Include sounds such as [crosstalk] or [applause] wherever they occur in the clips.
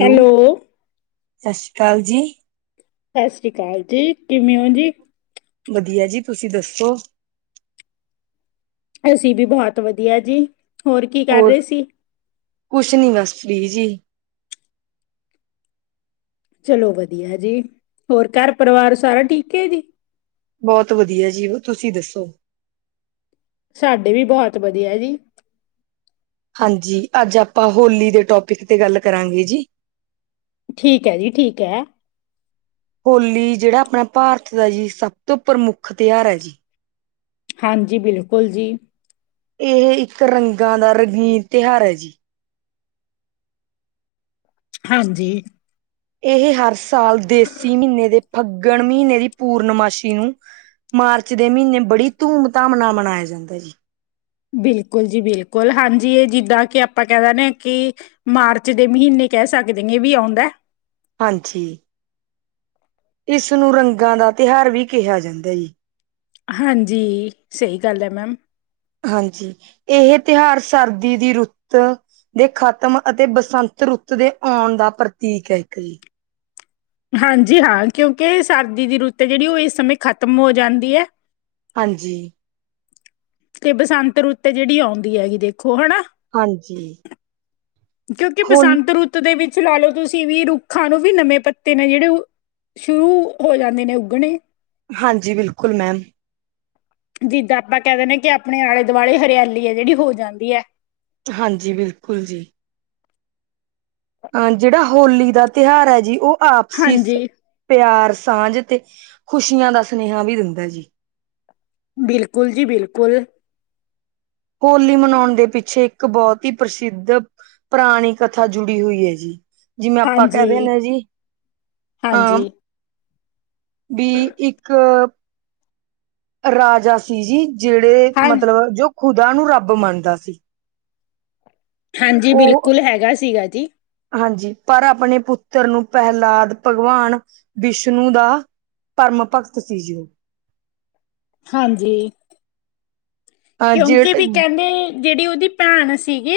Hello. ਸ ਸੀ਼ ਕਾਲ ਜੀ। ਸਾ ਸ਼੍ਰੀ ਕਾਲ ਜੀ, ਕਿਵੇਂ ਔਂ ਜੀ? ਵਧੀਆ ਜੀ, ਤੁਸੀਂ ਦੱਸੋ? ਅਸੀਂ ਵੀ ਬਹੌਤ ਵਧੀਆ ਜੀ, ਹੋਰ ਕੀ ਕਰ ਰਹੇ ਸੀ? ਕੁਛ ਨੀ ਬਸ ਫਿਲੀ ਜੀ। ਚਲੋ ਵਧੀਆ ਜੀ, ਹੋਰ ਘੱਰ ਪਰਿਵਾਰ ਸਾਰਾ ਠੀਕ ਏ ਜੀ? ਬੌਤ ਵਧੀਆ ਜੀ, ਉਹ ਤੁਸੀਂ ਦੱਸੋ? ਸਾਡੇ ਵੀ ਬਹੌਤ ਵਧੀਆ ਜੀ। ਹਾਂਜੀ, ਅੱਜ ਆਪਾਂ ਹੋਲੀ ਦੇ ਟੋਪਿਕ ਤੇ ਗੱਲ ਕਰਾਂਗੇ ਜੀ। ਠੀਕ ਐ ਜੀ, ਠੀਕ ਐ। ਹੋਲੀ, ਜੇੜਾ ਅਪਣਾ ਭਾਰਤ ਦਾ ਜੀ ਸਭ ਤੋਂ ਪ੍ਰਮੁੱਖ ਤਿਹਾਰ ਹੈ ਜੀ। ਹਾਂਜੀ, ਬਿਲਕੁਲ ਜੀ। ਏਹ ਇੱਕ ਰੰਗਾਂ ਦਾ ਰੰਗੀਨ ਤਿਹਾਰ ਹੈ ਜੀ। ਹਾਂਜੀ। ਏਹ ਹਰ ਸਾਲ ਦੇਸੀ ਮੀਨੇ ਦੇ ਫੱਗਣ ਮਹੀਨੇ ਦੀ ਪੂਰਨਮਾਸ਼ੀ ਨੂੰ ਮਾਰਚ ਦੇ ਮੀਨੇ ਬੜੀ ਧੂਮ-ਧਾਮ ਨਾਲ ਮਨਾਯਾ ਜਾਂਦੈ ਜੀ। ਬਿਲਕੁਲ ਜੀ ਬਿਲਕੁਲ, ਹਾਂਜੀ ਏ ਜਿੱਦਾਂ ਕਿ ਅਪਾਂ ਕੈ ਦੇਣੇ ਆਂ ਕਿ ਮਾਰਚ ਦੇ ਮੀਨੇ ਕੈਹ ਸਕਦੇ ਗੇਂ ਵੀ ਆਉਂਦੈ। ਹਾਂਜੀ, ਇਸ ਨੂੰ ਰੰਗਾਂ ਦਾ ਤਿਹਾਰ ਵੀ ਕਿਹਾ ਜਾਂਦਾ ਜੀ। ਹਾਂਜੀ, ਸਹੀ ਗੱਲ ਹੈ ਮੈਮ। ਹਾਂਜੀ, ਏਹ ਤਿਉਹਾਰ ਸਰਦੀ ਦੀ ਰੁੱਤ ਦੇ ਖ਼ਤਮ ਅਤੇ ਬਸੰਤ ਰੁੱਤ ਦੇ ਔਣ ਦਾ ਪ੍ਰਤੀਕ ਹੈ, ਇੱਕ ਜੀ। ਹਾਂਜੀ ਹਾਂ, ਕਿਉਂਕਿ ਸਰਦੀ ਦੀ ਰੁੱਤ ਹੈ ਜੇੜੀ ਓਹ ਇਸ ਸਮੇਂ ਖਤਮ ਹੋ ਜਾਂਦੀ ਐ‌। ਹਾਂਜੀ। ਤੇ ਬਸੰਤ ਰੁੱਤ ਜਿਹੜੀ ਆਉਂਦੀ ਹੈਗੀ ਦੇਖੋ ਹਨਾ। ਹਾਂਜੀ। ਕਿਉਂਕਿ ਹੋਲ ਬਸੰਤ ਰੁੱਤ ਦੇ ਵਿੱਚ ਲਾ ਲਓ ਤੁਸੀਂ ਵੀ ਰੁੱਖਾਂ ਨੂੰ ਵੀ ਨਵੇਂ ਪੱਤੇ ਨੇ ਜਿਹੜੇ ਓਹ। ਸ਼ੁਰੂ ਹੋ ਜਾਂਦੇ ਨੇ ਉੱਗਣੇ। ਹਾਂਜੀ ਬਿਲਕੁਲ ਮੈਮ। ਜਿੱਦਾਂ ਆਪਾਂ ਕਹਿ ਦਿੰਦੇ ਕਿ ਆਪਣੇ ਆਲੇ ਦੁਆਲੇ ਹਰਿਆਲੀ ਹੈ ਜਿਹੜੀ ਹੋ ਜਾਂਦੀ ਹੈ। ਹਾਂਜੀ ਬਿਲਕੁਲ ਜੀ। ਅ ਜੇੜਾ ਹੋਲੀ ਦਾ ਤਿਉਹਾਰ ਹੈ ਜੀ ਓਹ ਆਪਸੀ ਸ ਹਾਂਜੀ ਪਿਆਰ, ਸਾਂਝ ਤੇ ਖ਼ੁਸ਼ੀਆਂ ਦਾ ਸੁਨੇਹਾ ਵੀ ਦਿੰਦੈ ਜੀ। ਬਿਲਕੁਲ ਜੀ ਬਿਲਕੁਲ। ਹੋਲੀ ਮਨੋਣ ਦੇ ਪਿੱਛੇ ਇੱਕ ਬੌਤ ਹੀ ਪ੍ਰਸਿੱਧ ਪਰਾਣੀ ਕਥਾ ਜੁੜੀ ਹੁਈ ਏ ਜੀ। ਜਿਵੇ ਅਪਾਂ ਕੈ ਹਾਂਜੀ ਦਿੰਨੇ ਆ ਜੀ, ਆਂ ਹਾਂਜੀ ਵੀ ਇੱਕ ਰਾਜਾ ਸੀ ਜੀ ਜੇੜੇ ਹਾਂ ਮਤਲਬ ਜੋ ਖੁਦਾ ਨੂੰ ਰੱਬ ਮੰਨਦਾ ਸੀ। ਹਾਂਜੀ, ਉਹ ਬਿਲਕੁਲ ਹੈਗਾ ਸੀਗਾ ਜੀ। ਹਾਂਜੀ, ਪਰ ਆਪਣੇ ਪੁੱਤਰ ਨੂੰ ਪੈਹਲਾਦ ਭਗਵਾਨ ਵਿਸ਼ਨੂੰ ਦਾ ਭਰਮ ਭਗਤ ਸੀ ਜੀ ਔ। ਹਾਂਜੀ, ਅ ਜੇ ਕਿਉਂਕਿ ਬੀ ਕੈੰਦੇ ਜੇੜੀ ਉਦੀ ਭੈਣ ਸੀਗੀ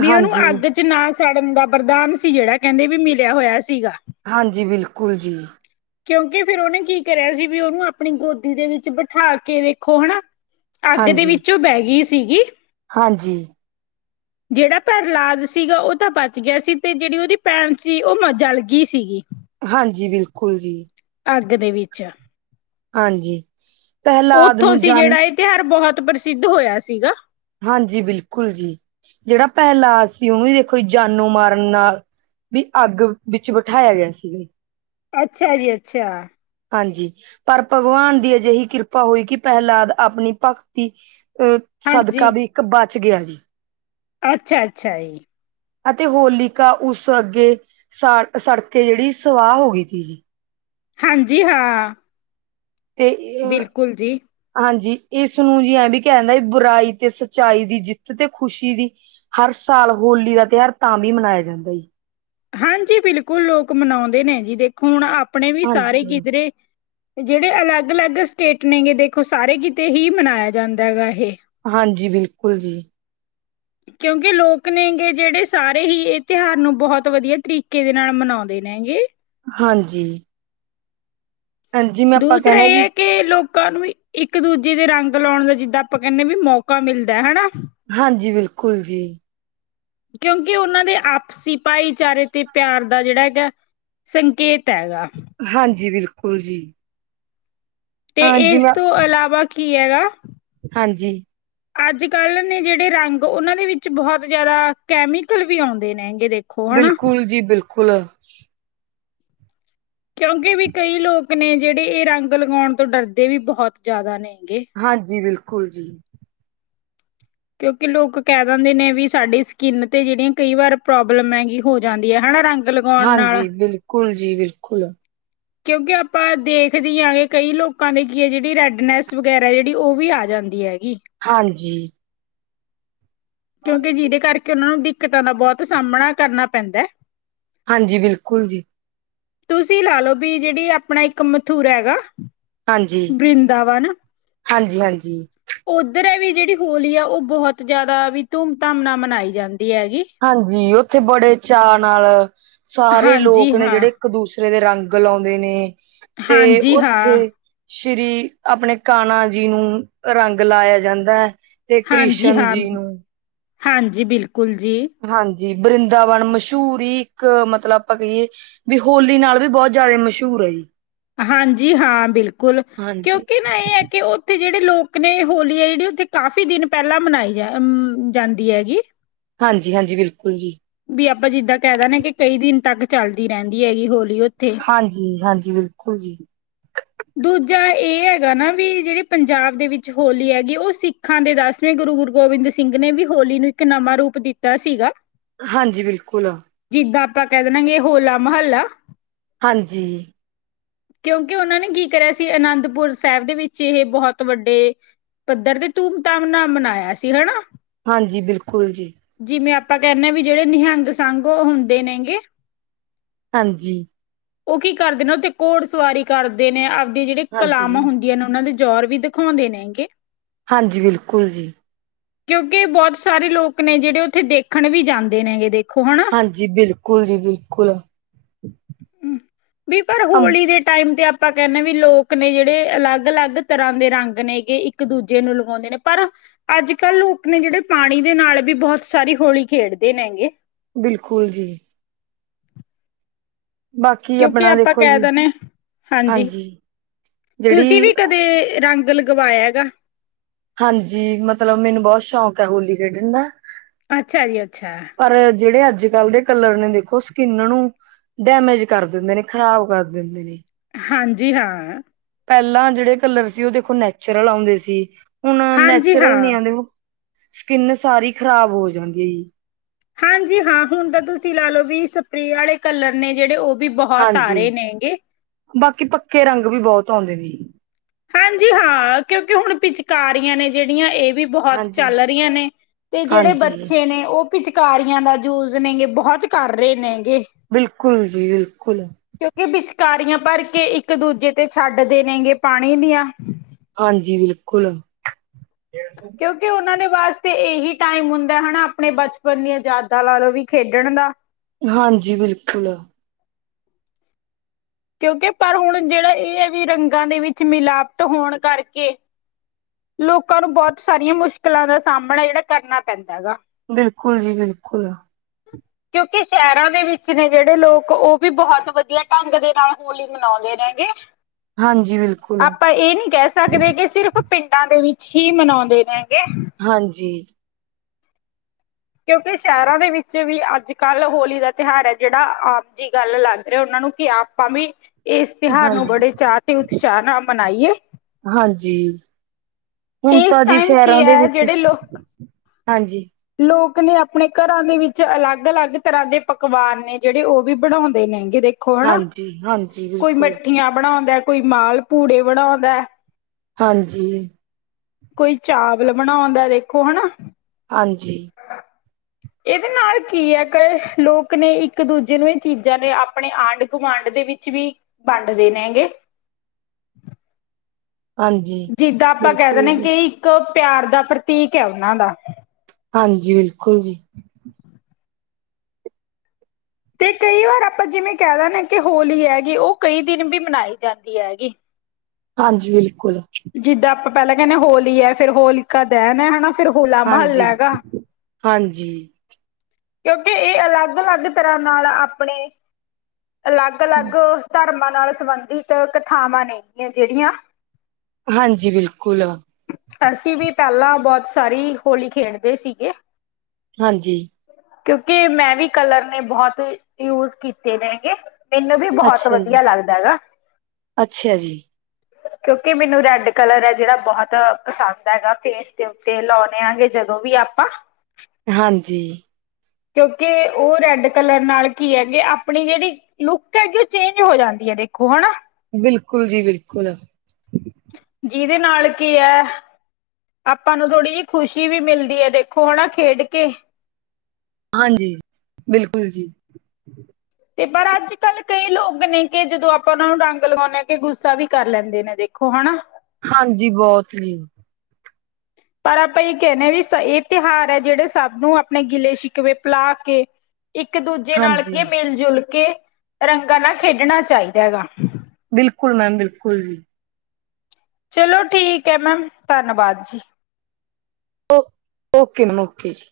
ਵੀ ਓਨੂੰ ਹਾਂਜੀ ਅੱਗ ਨਾ ਸਾੜਨ ਦਾ ਬਰਦਾਨ ਸੀ ਜੇੜਾ ਕੈੰਦੇ ਬੀ ਮਿਲਿਆ ਹੋਯਾ ਸੀਗਾ। ਹਾਂਜੀ, ਬਿਲਕੁਲ ਜੀ। ਕਿਉਂਕਿ ਫਿਰ ਉਹਨੇ ਕੀ ਕਰਿਆ ਸੀ ਵੀ ਉਹਨੂੰ ਆਪਣੀ ਗੋਦੀ ਦੇ ਵਿੱਚ ਬਿਠਾ ਕੇ ਦੇਖੋ ਹਨਾ। ਅੱਗ ਦੇ ਹਾਂਜੀ ਵਿੱਚੋਂ ਬਹਿ ਗਈ ਸੀਗੀ। ਹਾਂਜੀ। ਜਿਹੜਾ ਪ੍ਰਹਿਲਾਦ ਸੀਗਾ ਉਹ ਤਾਂ ਬਚ ਗਿਆ ਸੀ ਤੇ ਜਿਹੜੀ ਉਹਦੀ ਭੈਣ ਸੀ ਉਹ ਜਲ ਗਈ ਸੀਗੀ। ਹਾਂਜੀ ਬਿਲਕੁਲ। ਅੱਗ ਦੇ ਵਿੱਚ। ਹਾਂਜੀ ਪ੍ਰਹਿਲਾਦ ਉੱਥੋਂ ਨੂੰ ਸੀ ਜਾਨ। ਜਿਹੜਾ ਇਹ ਤਿਉਹਾਰ ਬਹੁਤ ਪ੍ਰਸਿੱਧ ਹੋਇਆ ਸੀਗਾ। ਹਾਂਜੀ ਬਿਲਕੁਲ ਜੀ ਜਿਹੜਾ ਪ੍ਰਹਿਲਾਦ ਸੀ ਉਹਨੂੰ ਵੀ ਦੇਖੋ ਜਾਨੋ ਮਾਰਨ ਨਾਲ। ਵੀ ਅੱਗ ਵਿੱਚ ਬਿਠਾਇਆ ਗਿਆ ਸੀਗਾ। ਅੱਛਾ ਜੀ ਅੱਛਾ। ਹਾਂਜੀ ਪਰ ਭਗਵਾਨ ਦੀ ਅਜਿਹੀ ਕਿਰਪਾ ਹੋਈ ਕਿ ਪ੍ਰਹਿਲਾਦ ਆਪਣੀ ਭਗਤੀ। ਅ ਸਦਕਾ ਹਾਂਜੀ ਵੀ ਇੱਕ ਬਚ ਗਿਆ ਜੀ। ਅੱਛਾ-ਅੱਛਾ ਜੀ। ਅਤੇ ਹੋਲਿਕਾ ਉਸ ਅੱਗੇ ਸ ਸੜਕੇ ਜਿਹੜੀ ਸਵਾਹ ਹੋ ਗਈ ਸੀ। ਹਾਂਜੀ ਹਾਂ। ਤੇ ਇਹ। ਬਿਲਕੁਲ ਜੀ ਹਾਂਜੀ ਇਸਨੂੰ ਜੀ ਐ ਵੀ ਕਹਿਦਾ ਬੁਰਾਈ ਤੇ ਸੱਚਾਈ ਦੀ ਜਿੱਤ ਤੇ ਖ਼ੁਸ਼ੀ ਦੀ। ਹਰ ਸਾਲ ਹੋਲੀ ਦਾ ਤਿਉਹਾਰ ਤਾਂ ਵੀ ਮਨਾਇਆ ਜਾਂਦਾ। ਹਾਂਜੀ ਬਿਲਕੁਲ ਲੋਕ ਮਨਾਉਂਦੇ ਨੇ ਜੀ ਦੇਖੋ ਹੁਣ ਆਪਣੇ ਵੀ ਹਾਂਜੀ ਸਾਰੇ ਕਿਧਰੇ। ਜਿਹੜੇ ਅਲੱਗ-ਅਲੱਗ ਸਟੇਟ ਨੇ ਗ ਦੇਖੋ ਸਾਰੇ ਕਿਤੇ ਹੀ ਮਨਾਇਆ ਜਾਂਦਾ ਹੈਗਾ ਇਹ। ਹਾਂਜੀ ਬਿਲਕੁਲ ਜੀ। ਕਿਉਂਕਿ ਲੋਕ ਨੇਗੇ ਜਿਹੜੇ ਸਾਰੇ ਹੀ ਇਹ ਤਿਉਹਾਰ ਨੂੰ ਬਹੁਤ ਵਧੀਆ ਤਰੀਕੇ ਦੇ ਨਾਲ ਮਨਾਉਂਦੇ ਨੇ ਹੈਗੇ। ਹਾਂਜੀ। ਜਿਵੇਂ ਆਪਾਂ ਕਹਿਣੇ ਜੀ ਦੂਸਰੇ, ਕਿ ਲੋਕਾਂ ਨੂੰ ਇੱਕ ਦੂਜੇ ਦੇ ਰੰਗ ਲਾਉਣ ਦਾ ਜਿੱਦਾਂ ਆਪਾਂ ਕਹਿੰਦੇ ਵੀ ਮੌਕਾ ਮਿਲਦਾ ਹਨਾ। ਹਾਂਜੀ, ਬਿਲਕੁਲ ਜੀ। ਕਿਉਂਕਿ ਉਹਨਾਂ ਦੇ ਆਪਸੀ ਭਾਈਚਾਰੇ ਤੇ ਪਿਆਰ ਦਾ ਜਿਹੜਾ ਹੈਗਾ, ਸੰਕੇਤ ਹੈ ਗਾ, ਹਾਂਜੀ, ਬਿਲਕੁਲ ਜੀ। ਤੇ ਅ ਇਸ ਜਿਵੇਂ ਤੋਂ ਇਲਾਵਾ ਕੀ ਹੈਗਾ? ਹਾਂਜੀ। ਅੱਜ ਕੱਲ੍ਹ ਨੇ ਜਿਹੜੇ ਰੰਗ ਉਨ੍ਹਾਂ ਵਿੱਚ ਬਹੁਤ ਜ਼ਿਆਦਾ ਕੈਮੀਕਲ ਵੀ ਆਉਂਦੇ ਨੇ ਦੇਖੋ। ਹਨਾ। ਬਿਲਕੁਲ ਜੀ, ਬਿਲਕੁਲ। ਕਿਉਂਕਿ ਕਈ ਲੋਕ ਨੇ ਜਿਹੜੇ ਇਹ ਰੰਗ ਲਗਵਾਉਣ ਤੋਂ ਬਹੁਤ ਡਰਦੇ ਨੇ ਗੇ। ਹਾਂਜੀ, ਬਿਲਕੁਲ ਜੀ। ਕਿਉਂਕਿ ਲੋਕ ਕਹਿ ਦਿੰਦੇ ਨੇ ਵੀ ਸਾਡੀ ਸਕਿਨ ਤੇ ਜਿਹੜੀ ਕਈ ਵਾਰ ਪ੍ਰੋਬਲਮ ਹੈਗੀ ਹੋ ਜਾਂਦੀ ਹੈ ਹਨਾ ਰੰਗ ਲਗਾਉਣ ਹਾਂਜੀ, ਨਾਲ। ਬਿਲਕੁਲ ਜੀ ਬਿਲਕੁਲ। ਕਿਉਂਕਿ ਆਪਾਂ ਦੇਖਦੇ ਹਾਂ ਕਿ ਕਈ ਲੋਕਾਂ ਲਈ ਕੀ ਹੈ ਜਿਹੜੀ ਰੇਡਣੇਸ ਵਗੈਰਾ ਜਿਹੜੀ ਉਹ ਵੀ ਆ ਜਾਂਦੀ ਹੁੰਦੀ ਹੈਗੀ, ਹਾਂਜੀ। ਕਿਉਂਕਿ ਜਿਹਦੇ ਕਰਕੇ ਉਹਨਾਂ ਨੂੰ ਦਿੱਕਤਾਂ ਦਾ ਬਹੁਤ ਸਾਹਮਣਾ ਕਰਨਾ ਪੈਂਦਾ। ਹਾਂਜੀ, ਬਿਲਕੁਲ ਜੀ। ਤੁਸੀਂ ਲਾਲੋ ਵੀ ਜਿਹੜੀ ਆਪਣਾ ਇੱਕ ਮਥੁਰ ਹੈਗਾ, ਹਾਂਜੀ ਬਰਿੰਦਾਵਨ, ਹਾਂਜੀ ਹਾਂਜੀ ਉੱਧਰ ਵੀ ਜਿਹੜੀ ਹੋਲੀ ਆ ਉਹ ਬਹੁਤ ਜਿਆਦਾ ਵੀ ਧੂਮ ਧਾਮ ਨਾਲ ਮਨਾਈ ਜਾਂਦੀ ਹੈ ਗੀ। ਹਾਂਜੀ, ਉੱਥੇ ਬੜੇ ਚਾਅ ਨਾਲ ਸਾਰੇ ਹਾਂਜੀ ਲੋਕ ਨੇ ਹਾਂ ਜਿਹੜੇ। ਇੱਕ ਦੂਸਰੇ ਦੇ ਰੰਗ ਲਾਉਂਦੇ ਨੇ ਤੇ ਹਾਂਜੀ, ਹਾਂ। ਉੱਥੇ, ਸ਼੍ਰੀ ਆਪਣੇ ਕਾਹਨਾਂ ਜੀ ਨੂੰ ਰੰਗ ਲਾਇਆ ਜਾਂਦਾ ਹੈ। ਤੇ ਹਾਂਜੀ ਕ੍ਰਿਸ਼ਨ ਹਾਂ, ਜੀ ਨੂੰ ਹਾਂਜੀ ਬਿਲਕੁਲ ਜੀ। ਹਾਂ ਜੀ, ਵ੍ਰਿੰਦਾਵਨ ਮਸ਼ੁਰੀ ਇੱਕ ਮਤਲਬ ਆਪਾਂ ਕਹੀਏ, ਵੀ ਹੋਲੀ ਨਾਲ ਵੀ ਬਹੁਤ ਮਸ਼ਹੂਰ ਹੈ। ਹਾਂਜੀ ਹਾਂ, ਬਿਲਕੁਲ ਹਾਂਜੀ ਕਿਉਂਕਿ ਨਾ ਇਹ ਹੈ ਕਿ ਉਹ ਉੱਥੇ ਦੇ ਲੋਕ ਨੇ ਹੋਲੀ ਆ ਜਿਹੜੀ ਕਾਫ਼ੀ ਦਿਨ ਪਹਿਲਾਂ ਮਨਾਈ ਜਾਂਦੀ ਹੈ ਗੀ। ਹਾਂਜੀ, ਹਾਂਜੀ, ਬਿਲਕੁਲ ਜੀ। ਆਪਾਂ ਜਿਦਾਂ ਕਹਿ ਦਿੰਨੇ ਆ ਕਈ ਦਿਨਾਂ ਤੱਕ ਚੱਲਦੀ ਰਹਿੰਦੀ ਹੈ ਉੱਥੇ। ਹਾਂਜੀ, ਹਾਂਜੀ, ਬਿਲਕੁਲ ਜੀ। ਦੂਜਾ ਇਹ ਹੈ ਕਿ ਪੰਜਾਬ ਵਿੱਚ ਹੋਲੀ ਦਾ ਸਿੱਖਾਂ ਦੇ ਦਸ ਜਿਵੇਂ ਗੁਰੂ ਗੋਬਿੰਦ ਸਿੰਘ ਜੀ ਨੇ ਵੀ ਹੋਲੀ ਨੂੰ ਇੱਕ ਨਵਾਂ ਰੂਪ ਦਿੱਤਾ ਸੀ ਗਾ। ਹਾਂਜੀ, ਬਿਲਕੁਲ। ਜਿਦਾਂ ਆਪਾਂ ਕਹਿ ਦਿੰਨੇ ਆ 'ਹੋਲਾ ਮਹੱਲਾ', ਹਾਂਜੀ। ਕਿਉਂਕਿ ਉਹਨਾ ਨੇ ਕੀ ਕਰਿਆ ਸੀ ਆਨੰਦਪੁਰ ਸਾਹਿਬ ਦੇ ਵਿੱਚ ਇਹ ਬਹੁਤ ਵੱਡੇ, ਪੱਧਰ ਤੇ ਧੂਮ-ਧਾਮ ਨਾਲ ਮਨਾਇਆ ਸੀ ਹਨਾ, ਹਾਂਜੀ, ਬਿਲਕੁਲ ਜੀ। ਜਿਵੇਂ ਆਪਾਂ ਕਹਿੰਦੇ ਹਾਂ ਕਿ ਜਿਹੜੇ ਨਿਹੰਗ ਸਿੰਘ ਹੁੰਦੇ ਨੇ ਗੇ। ਹਾਂਜੀ। ਉਹ ਕੀ ਕਰਦੇ ਨੇ ਉੱਥੇ ਘੋੜਸਵਾਰੀ ਕਰਦੇ ਨੇ ਆਬਦੇ ਜਿਹੜੇ ਕਲਾਮ ਹਾਂਜੀ ਹੁੰਦੇ ਉਹਨਾ ਦੇ ਜ਼ੋਰ ਵੀ ਦਿਖਾਉਂਦੇ ਨੇ ਗੇ। ਹਾਂਜੀ, ਬਿਲਕੁਲ ਜੀ। ਕਿਉਂਕਿ ਬਹੁਤ ਸਾਰੇ ਲੋਕ ਨੇ ਜਿਹੜੇ ਉੱਥੇ ਦੇਖਣ ਵੀ ਜਾਂਦੇ ਨੇ ਗੇ ਦੇਖੋ ਹਨਾ। ਹਾਂਜੀ, ਬਿਲਕੁਲ ਜੀ। [unintelligible] ਅਮ ਆਪਾਂ ਕਹਿੰਣੇ ਵੀ ਹਾਂ ਕਿ ਲੋਕ ਨੇ ਜਿਹੜੇ ਅਲੱਗ-ਅਲੱਗ ਤਰ੍ਹਾਂ ਦੇ ਰੰਗ ਇੱਕ-ਦੂਜੇ ਨੂੰ ਲਗਾਉਂਦੇ ਨੇ ਪਰ ਅੱਜਕੱਲ੍ਹ ਲੋਕ ਪਾਣੀ ਦੇ ਨਾਲ ਵੀ ਬਹੁਤ ਸਾਰੀ ਹੋਲੀ ਖੇਡਦੇ ਨੇ ਹੈਗੇ। ਬਿਲਕੁਲ ਜੀ। ਬਾਕੀ ਕਿਉਂਕਿ ਆਪਣਾ ਆਪਾਂ ਦੇਖੋ ਕਹਿ ਜੀ ਦਿੰਦੇ ਹਾਂਜੀ। ਤੁਸੀਂ ਵੀ ਜਿਹੜੀ ਕਦੇ ਰੰਗ ਲਗਵਾਇਆ ਹੈਗਾ। ਹਾਂਜੀ ਮਤਲਬ ਮੈਨੂੰ ਬਹੁਤ ਸੌਂਕ ਆ ਹੋਲੀ ਖੇਡਣ ਦਾ ਅੱਛਾ ਜੀ ਅੱਛਾ। ਪਰ ਜਿਹੜੇ ਅੱਜ ਕੱਲ੍ਹ ਦੇ ਕਲਰ ਨੇ ਦੇਖੋ ਸਕਿੰਨਾ ਨੂੰ ਡੈਮੇਜ ਕਰ ਦਿੰਦੇ ਨੇ ਖ਼ਰਾਬ ਕਰ ਦਿੰਦੇ ਨੇ। ਹਾਂਜੀ ਹਾਂ। ਪਹਿਲਾਂ ਜਿਹੜੇ ਕਲਰ ਸੀ ਉਹ ਦੇਖੋ ਨੈਚੁਰਲ ਆਉਂਦੇ ਸੀ ਹੁਣ ਹਾਂਜੀ ਨੈਚੁਰਲ ਨ ਹਾਂ ਆਂਦੇ। ਸਕਿੰਨ ਸਾਰੀ ਖ਼ਰਾਬ ਹੋ ਜਾਂਦੀ। ਹਾਂਜੀ ਹਾਂ ਹੁਣ ਤਾਂ ਤੁਸੀਂ ਲਾ ਲੋ ਵੀ ਸਪਰੇਅ ਅਲੇ ਕਲਰ ਨੇ ਉਹ ਬੀ ਬਹੁਤ ਹਾਂਜੀ ਤਾਰੇ ਨੇਗੇ। ਬਾਕੀ ਪੱਕੇ ਰੰਗ ਵੀ ਬਹੁਤ ਆਂਉਦੇ ਨੇ। ਹਾਂਜੀ ਹਾਂ ਕਿਉਕਿ ਹੁਣ ਪਿਚਕਾਰੀਆਂ ਏ ਜਿਹੜੀਆਂ ਏ ਵੀ ਬਹੁਤ ਹਾਂਜੀ ਚੱਲ ਰਹੀਆਂ ਨੇ ਤੇ ਜਿਹੜੇ ਹਾਂਜੀ ਬੱਚੇ ਉਹ- ਪਿਚਕਾਰੀਆਂ ਦਾ ਯੂਜ ਨੇਗੇ ਬਹੁਤ ਕਰ ਰਹੇ ਨੇਗੇ। ਬਿਲਕੁਲ ਜੀ ਬਿਲਕੁਲ ਕਿਉਂਕਿ ਉਹ ਪਿਚਕਾਰੀਆਂ ਵਿੱਚ ਭਰ ਕੇ ਇੱਕ-ਦੂਜੇ ਉਤੇ ਛੱਡਦੇ ਨੇ ਪਾਣੀ ਦੀਆਂ ਹਾਂਜੀ ਬਿਲਕੁਲ ਕਿਉਂਕਿ ਉਨ੍ਹਾਂ ਨੇ ਵਾਸਤੇ ਇਹੀ ਟਾਈਮ ਹੁੰਦਾ ਹਨਾ ਆਪਣੇ ਬਚਪਨ ਦੀਆਂ ਯਾਦਾਂ ਵੀ ਲਾ ਲੋ ਖੇਡਣ ਦਾ ਹਾਂਜੀ ਬਿਲਕੁਲ ਕਿਉਂਕਿ ਪਰ ਹੁਣ ਜਿਹੜਾ ਏ ਵੀ ਰੰਗਾਂ ਵਿੱਚ ਮਿਲਾਵਟ ਹੋਣ ਕਰਕੇ ਲੋਕਾਂ ਨੂੰ ਬਹੁਤ ਸਾਰੀਆਂ ਮੁਸ਼ਕਲਾਂ ਦਾ ਸਾਹਮਣਾ ਜਿਹੜਾ ਕਰਨਾ ਪੈਂਦਾ ਹੈਗਾ। ਬਿਲਕੁਲ ਜੀ ਬਿਲਕੁਲ ਕਿਉਂਕਿ ਸ਼ਹਿਰਾਂ ਦੇ ਵਿੱਚ ਨੇ ਜਿਹੜੇ ਲੋਕ ਉਹ ਵੀ ਬਹੁਤ ਵਧੀਆ ਢੰਗ ਦੇ ਨਾਲ ਹੋਲੀ ਮਨਾਉਂਦੇ ਨੇ। ਇ ਹਾਂਜੀ ਬਿਲਕੁਲ ਆਪਾਂ ਇਹ ਨੀ ਕਹਿ ਸਕਦੇ ਕਿ ਸਿਰਫ ਪਿੰਡਾਂ ਦੇ ਵਿੱਚ ਹੀ ਮਨਾਉਂਦੇ ਨੇਗੇ। ਹਾਂਜੀ ਕਿਉਂਕਿ ਸ਼ਹਿਰਾਂ ਦੇ ਵਿੱਚ ਵੀ ਅੱਜ ਕੱਲ੍ਹ ਹੋਲੀ ਦਾ ਤਿਉਹਾਰ ਹੈ ਜਿਹੜਾ ਆਪ ਜੀ ਗੱਲ ਲੱਗ ਰਿਹਾ ਉਹਨਾਂ ਨੂੰ ਕੀ ਆਪ ਆਪਾਂ ਵੀ ਇਸ ਤਿਉਹਾਰ ਨੂੰ ਹਾਂਜੀ ਬੜੇ ਚਾਅ ਤੇ ਉਤਸ਼ਾਹ ਨਾਲ ਮਨਾਈਏ। ਹਾਂਜੀ ਹੁਣ ਇਸ ਤਾ ਜੀ ਟਾਈਮ ਸ਼ਹਿਰਾਂ ਕੀ ਦੇ ਹੈ ਵਿੱਚ ਜਿਹੜੇ ਲੋਕ ਹਾਂਜੀ। ਲੋਕ ਨੇ ਆਪਣੇ ਘਰਾਂ ਦੇ ਵਿੱਚ ਅਲੱਗ- ਅਲੱਗ ਤਰ੍ਹਾਂ ਦੇ ਪਕਵਾਨ ਨੇ ਜਿਹੜੇ ਉਹ ਵੀ ਬਣਾਉਂਦੇ ਨੇਗੇ ਦੇ ਖੋ ਨਾ ਹਾਂਜੀ ਹਾਂਜੀ ਕੋਈ ਬਿਲਕੁਲ ਮੱਠੀਆਂ ਬਣਾਉਂਦਾ ਕੋਈ ਮਾਲ ਪੂੜੇ ਬਣਾਉਂਦਾ। ਹਾਂਜੀ ਕੋਈ ਚਾਵਲ ਬਣਾਉਂਦਾ ਦੇਖੋ ਹਨਾ। ਹਾਂਜੀ [inaudible] ਇਹਦੇ ਨਾਲ ਕੀ ਹੈ ਕਿ ਲੋਕ ਨੇ ਇੱਕ ਦੂਜੇ ਨੂੰ ਇਹ ਚੀਜ਼ਾਂ ਨੇ ਆਪਣੇ ਆਂਢ ਗੁਵਾਂਢ ਦੇ ਵਿੱਚ ਵੀ ਵੰਡਦੇ ਨੇਗੇ। ਹਾਂਜੀ ਜਿੱਦਾਂ ਆਪਾਂ ਕਹਿ ਬਿਲਕੁਲ ਦਿੰਣੇ ਜੀ ਕਿ ਇੱਕ ਪਿਆਰ ਦਾ ਪ੍ਰਤੀਕ ਹੈ ਉਹਨਾਂ ਦਾ ਹਾਂਜੀ ਬਿਲਕੁਲ ਜੀ। ਤੇ ਕਈ ਵਾਰ ਆਪਾਂ ਜਿਵੇਂ ਕਹਿ ਦੇਦੇਂ ਹ ਕਿ ਹੋਲੀ ਹੈਗੀ ਉਹ ਕਈ ਦਿਨ ਵੀ ਮਨਾਈ ਜਾਂਦੀ ਹੈਗੀ। ਹਾਂਜੀ ਬਿਲਕੁਲ ਜਿੱਦਾਂ ਆਪਾਂ ਪਹਿਲਾਂ ਕਹਿੰਦੇ ਹੋਲੀ ਹੈ ਫਿਰ ਹੋਲੀਕਾ ਦਹਿਨ ਹੈ ਹਨਾ ਫਿਰ ਹੋਲਾ ਮਹੱਲਾ ਹਾਂਜੀ ਹੈਗਾ। ਹਾਂਜੀ ਕਿਉਂਕਿ ਇਹ ਅਲੱਗ-ਅਲੱਗ ਤਰ੍ਹਾਂ ਨਾਲ ਆਪਣੇ ਅਲੱਗ-ਅਲੱਗ ਧਰਮ ਨਾਲ ਸੰਬੰਧਿਤ ਕਥਾਵਾਂ ਨੇ ਜਿਹੜੀਆਂ ਹਾਂਜੀ ਬਿਲਕੁਲ ਅਸੀਂ ਵੀ ਪਹਿਲਾਂ ਬਹੁਤ ਸਾਰੀ ਹੋਲੀ ਖੇਡਦੇ ਸੀਗੇ। ਹਾਂਜੀ। ਕਿਉਂਕਿ ਮੈਂ ਵੀ ਕਲਰ ਨੇ ਬਹੁਤ ਯੂਜ ਕੀਤੇ ਨੇ ਹੈਗੇ। ਮੈਨੂੰ ਵੀ ਬਹੁਤ ਅੱਛਾ ਜੀ ਵਧੀਆ ਲੱਗਦਾ ਹੈਗਾ। । ਕਿਉਂਕਿ ਮੈਨੂੰ ਰੈਡ ਕਲਰ ਹੈ ਜਿਹੜਾ ਬਹੁਤ ਪਸੰਦ ਹੈਗਾ। ਫੇਸ ਦੇ ਉੱਤੇ ਲਾਉਂਣੇ ਆ ਗ ਜਦੋਂ ਵੀ ਆਪਾਂ। ਹਾਂਜੀ। ਕਿਉਂਕਿ। ਉਹ ਰੈਡ ਕਲਰ ਨਾਲ ਕੀ ਹੈਗੇ। ਆਪਣੀ ਜਿਹੜੀ ਲੁੱਕ ਹੈਗੀ। ਉਹ ਚੇਂਜ ਹੋ ਜਾਂਦੀ ਹੈ ਦੇਖੋ ਹਨਾ। ਬਿਲਕੁਲ ਜੀ ਬਿਲਕੁਲ। ਜਿਹਦੇ ਨਾਲ ਕੀ ਹੈ। ਆਪਾਂ ਨੂੰ ਥੋੜ੍ਹੀ ਜਿਹੀ ਖੁਸ਼ੀ ਵੀ ਮਿਲਦੀ ਹੈ। ਦੇਖੋ ਹਨ ਨਾ ਖੇਡ ਕੇ। ਹਾਂਜੀ ਬਿਲਕੁਲ ਜੀ। ਤੇ ਪਰ ਅੱਜ ਕੱਲ ਕਈ ਲੋਕ ਨੇ। ਕਿ ਜਦੋਂ ਆਪਾਂ ਉਹਨਾਂ ਨੂੰ ਰੰਗ ਲਗਾਉਂਦੇ ਹਾਂ। ਕਿ ਗੁੱਸਾ ਵੀ ਕਰ ਲੈਂਦੇ। ਨੇ ਜੇ ਕਣ। ਹਾਂਜੀ ਬਹੁਤ ਹੀ। ਪਰ ਆਪਾਂ ਇਹ ਕਹਿੰਦੇ ਹਾਂ ਵੀ। ਇਹ ਤਿਉਹਾਰ ਹੈ ਜਿਹੜੇ ਸਭ ਨੂੰ ਆਪਣੇ ਗਿੱਲੇ ਕਵੇ ਪਿਲਾ ਕੇ। ਇੱਕ ਦੂਜੇ ਨਾਲ ਹਾਂਜੀ ਕੇ ਮਿਲ ਜੁਲ ਕੇ ਰੰਗਾਂ ਨਾਲ ਖੇਡਣਾ ਚਾਹੀਦਾ ਹੈਗਾ। ਬਿਲਕੁਲ ਮੈਮ ਬਿਲਕੁਲ ਜੀ। ਚਲੋ ਠੀਕ ਹੈ। ਮੈਮ ਧੰਨਵਾਦ ਜੀ। Okay ma'am. ਓਕੇ ਜੀ।